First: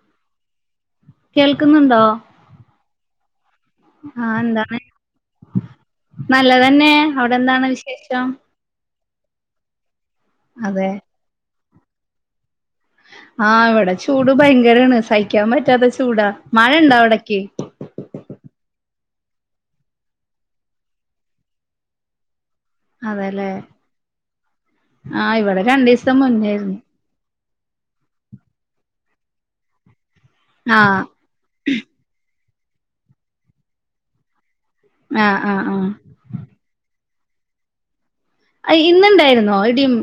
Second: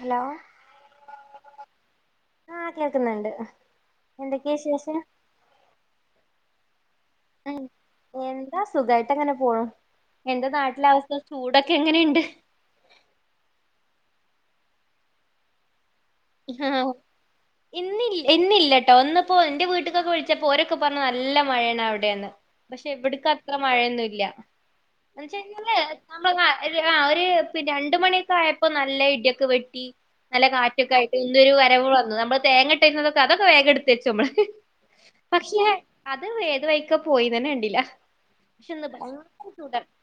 Hello. കേൾക്കുന്നുണ്ടോ ആഹ് കേൾക്കുന്നുണ്ട് ആഹ് എന്തൊക്കെയാ എന്താണ് ശേഷം? നല്ലതന്നെ. അവിടെ മ് എന്താണ് വിശേഷം എന്താ സുഖായിട്ട് അങ്ങനെ പോകും എന്റെ നാട്ടിലെ അതെ അവസ്ഥം ചൂടോ - ക്കെ എങ്ങനെയുണ്ട്? ആഹ് ഇവിടെ ചൂട് ഭയങ്കരണ് സഹിക്കാൻ പറ്റാത്ത- ചൂടാ ആഹ് മഴണ്ടോ അവിടക്ക്? കേട്ട ഒന്നിപ്പോ എന്റെ വീട്ടക്കൊക്കെ വിളിച്ചപ്പോ രൊക്കെ പറഞ്ഞു നല്ല മഴയാണ് അവിടെയന്ന്. പക്ഷെ എവിടക്ക അതെല്ലേ അത്ര മഴയൊന്നുംല്ല. എന്നച്ച ആഹ് ഇവിടെ കഴിഞ്ഞാല് രണ്ടീസം മുന്നേയിരുന്നു നമ്മ ഒരുെ രണ്ട മണിയക്കെ ആയപ്പോ നല്ല- ക്കെ വെട്ടി നല്ല കാറ്റൊക്കെ ആഹ് ആയിട്ട് ഒന്നരു വരവ് വന്നു നമ്മ- തേങ്ങട്ടതൊക്കെ അതൊക്കെ വേഗം എടുത്ത് വച്ച നമ്മള് ആഹ് പക്ഷെ ആഹ് ആഹ് അത് വേത് വഴിക്ക- പോയിന്നന്നെ കണ്ടില്ല, അയ് ഇന്നുണ്ടായിരുന്നോ ഇടിയും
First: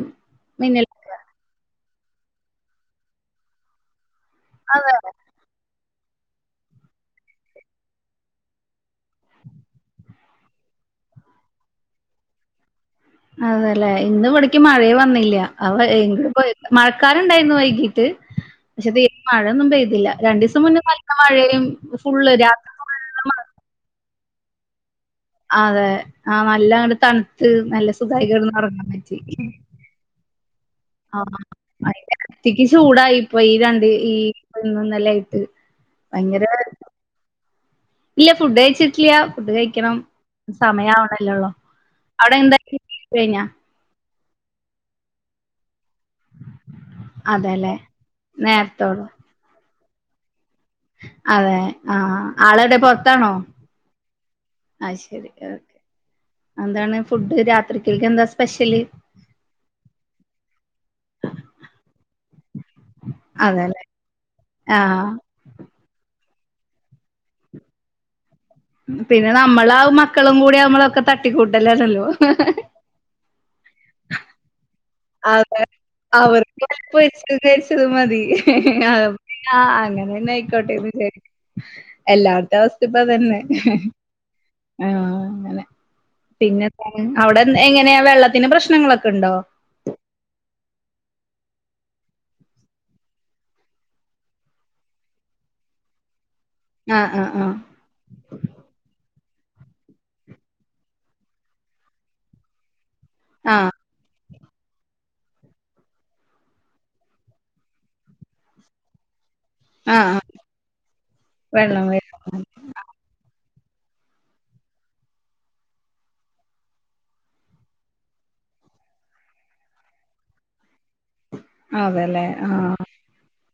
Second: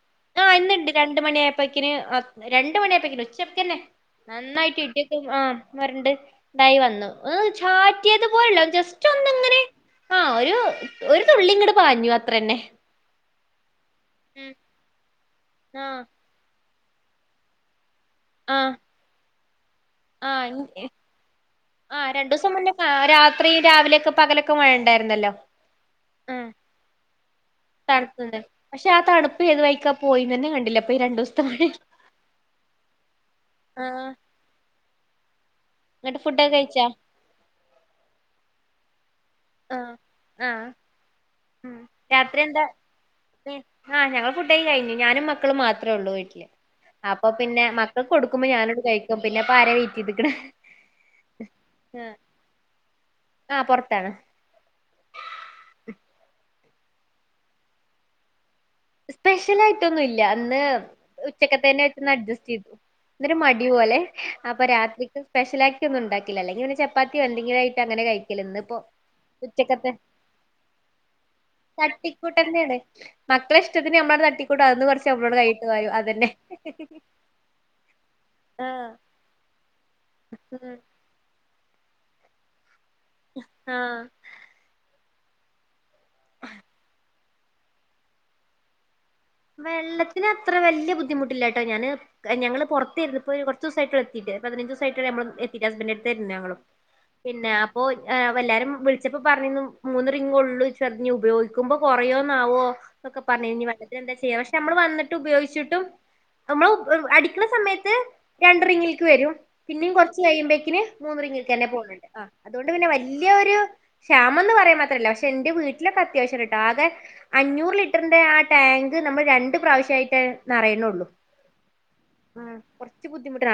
മിന്നൽ കാണുന്നുണ്ട് രണ്ട് മനയായപ്പോ - ക്ക രണ്ട മണിയപ്പക്ക ഉച്ചപ്പന്നെ നന്നായിട്ട് അതെ ഇക്കും ആ- വണ്ട് ണ്ടായി വന്നു ചാറ്റിയത് പോലല്ലോ ജസ്റ്റ് ഒന്ന് ഇങ്ങനെ- ആഹ് ഒരു ഒരു തുള്ളി ഇങ്ങോട് പാഞ്ഞു അത്ര തന്നെ. അതല്ലെ ഇന്ന് ഇവിടേക്ക് മഴയ വന്നില്ല അവ ആ എ പോ മഴക്കാർ ണ്ടായിരുന്നു വൈകിട്ട്- പക്ഷെത് മയൊന്നും പെ - ആഹ് ആ് ഫുള്ള് രണ്ടു ദിവസം രാത്രി മുന്നേ ഫുള്ള് രാത്രി രാവിലെയൊക്കെ പകലൊക്കെ- മഴ ഉണ്ടായിരുന്നല്ലോ. അതെ ആ നല്ല അങ്ങണ്ട് തണുത്ത് നല്ല തണുത്തത് സുഖായികന്ന് ഉറങ്ങാൻ പക്ഷെ ആ പറ്റി. തണുപ്പ് ഏത് വഴിക്കാ പോയിന്ന് തന്നെ കണ്ടില്ല ഇപ്പൊ ഈ ആ രണ്ടൂസത്തെ മഴ അത്തിക്ക് ചൂടായിപ്പൊ ഈ രണ്ട് ഈന്നല്ല- എന്നങ്ങിട്ട് ഫുഡൊക്കെ കഴിച്ചാ? ഇല്ല ഫുഡ് കഴച്ചിട്ടില്ല. ഇത് ആ കഴിക്കണം ആ സമയവണല്ലോള്ളോ ഉം. അവിടെ രാത്രി എന്തായ കഴിഞ്ഞ? ഫുഡ കിഞ്ഞു ഞാനും മക്കള് മാത്രം. അത്രേ ഉള്ളൂ വീട്ടില് അപ്പൊ പിന്നെ അതെല്ലേ മക്കൾക്ക് കൊടുക്കുമ്പോ ഞാനോട് നേരത്തോളൂ കഴിക്കും പിന്നെ അപ്പ ആരെ വെറ്റ് ചെയ്തിക്കണ. അതെ ആഹ ആളോടെ പൊറത്താണോ? ആഹ് പുറത്താണ് ആഹ് ശരി ഓക്കെ എന്താണ് ഫുഡ് രാത്രിക്കൊക്ക് എന്താ? സ്പെഷ്യല് സ്പെഷ്യൽ ആയിട്ടൊന്നുംല്ല അന്ന് ഉച്ചക്കത്തന്നെ ആട്ടന്ന് അഡ്ജസ്റ്റ്- എന്നന്ന മടി അതെല്ലേ പോല്ലെ അപ്പൊ ആഹ് രാത്രിക്ക് സ്പെഷ്യല ആട്ടി ഒന്ന ഉണ്ടാക്കി- അെങ്കിൽന്നെ ചപ്പാത്തി എന്തെങ്കുംയിട്ട്ങ്ങനെ ക പിന്നെ നമ്മൾ ആ മക്കളും കൂടി നമ്മളൊക്കെ തട്ടിക്കൂട്ടലല്ലോ മക്കള ഇഷ്ടന് നമ്മുടെ നട്ടിക്ക കുളോ അതെ. ക്യ അവർക്ക് കൊഴപ്പ വെച്ചത് കരിച്ചത് മതി ആഹ് അങ്ങനെന്നെ ഉം ആയിക്കോട്ടെ എല്ലാത്ത അവസ്ഥ ഇപ്പ അതന്നെ ആഹ് ആഹ അെ പിന്നെ അവിടെ എങ്ങനെയാ വെള്ളത്തിന്റെ പ്രശ്നങ്ങളൊക്കെ ഉണ്ടോ? വെള്ളത്തി ഇതിനന് അത്ര വലിയ ബുദ്ധിമുട്ടില്ല കേട്ടോ ഞാന് ഞങ്ങള് പുറത്തായിര ഇപ്പോ കുറ ദിവസമായിട്ട എത്തിട്ട് പതിനഞ്ച് ദിവസമായിട്ട ഹസ്ബെന്റട്ത്തീർന്നു ഞങ്ങള് ആഹ് ആഹ് പിന്നെ ആഹ് എല്ലാരും വിളിച്ചപ്പോ പച്ചപ്പ പറഞ്ഞന്ന് മൂന്ന് റിംഗ ഉള്ളൂ ചഞ് ഉപയോഗിക്ക്പോ കുറേന്നാവുമോ എന്നൊക്കെ പറഞ്ഞ ആഹ് ഇ ചെയ്യ പക്ഷെ നമ്മള് വന്നിട്ട് ഉപയോഗിച്ചിട്ടും നമ്മൾ അടിക്കുന്ന സമയത്ത് രണ്ടറിങ്ങിലേക്ക് വരും പിന്നേം ആഹ് കൊറച്ച് ആഹ് കഴിയുമ്പേക്കിന് മൂന്ന റിങ്ങക്ക് തന്നെ വെള്ളം പോകുന്നുണ്ട് വരും. അതുകൊണ്ട് പിന്നെ വലിയൊ ഒരു ശ്യാമ എന്ന് പറയാൻ മാത്രല്ല പക്ഷെ എന്റെ വീട്ടിലൊക്കെ അത്യാവശ്യം കട്ടോ ആകെ അഞ്ഞൂറ് ലിറ്ററിന്റെ ആ ടാങ്ക് നമ്മൾ രണ്ണ്ട് പ്രാവശ്യയിട്ടെ നിറയണൂള്ളൂ അതെല്ലേ ആഹ്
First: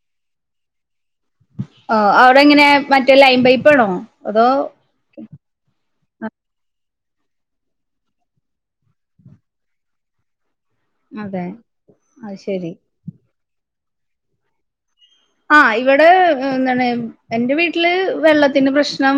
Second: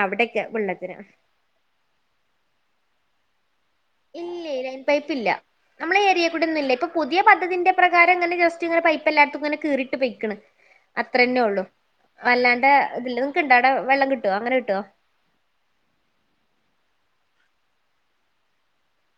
അവിടേക്കെ വെള്ളത്തിന് ആഹ് അവിടെങ്ങനെ മറ്റേ ലൈൻ പൈപ്പാണോ അതോ നമ്മള ഏയ കൂ ഒന്ന ഇപ്പൊ പുതിയ പദ്ധതിന്റെ പ്രകംങ്ങനെ ജസ്റ്റ് ഇങ്ങെ പൈപ്പ എല്ലടത്തുംങ്ങനെ കീറിട്ട് പെയക്കണ് അത്ര തന്നെയ അതെ ഉള്ളു അത് അല്ലാണ്ട് ശരി. ഇതില്ല നിങ്ങക്ക് ഇണ്ടാടെ വെള്ളം കിട്ടുവോ അങ്ങനെ കിട്ടുവോ ആഹ് ഇവിടെ എന്താണ് എന്റെ വീട്ടില് വെള്ളത്തിന്റെ പ്രശ്നം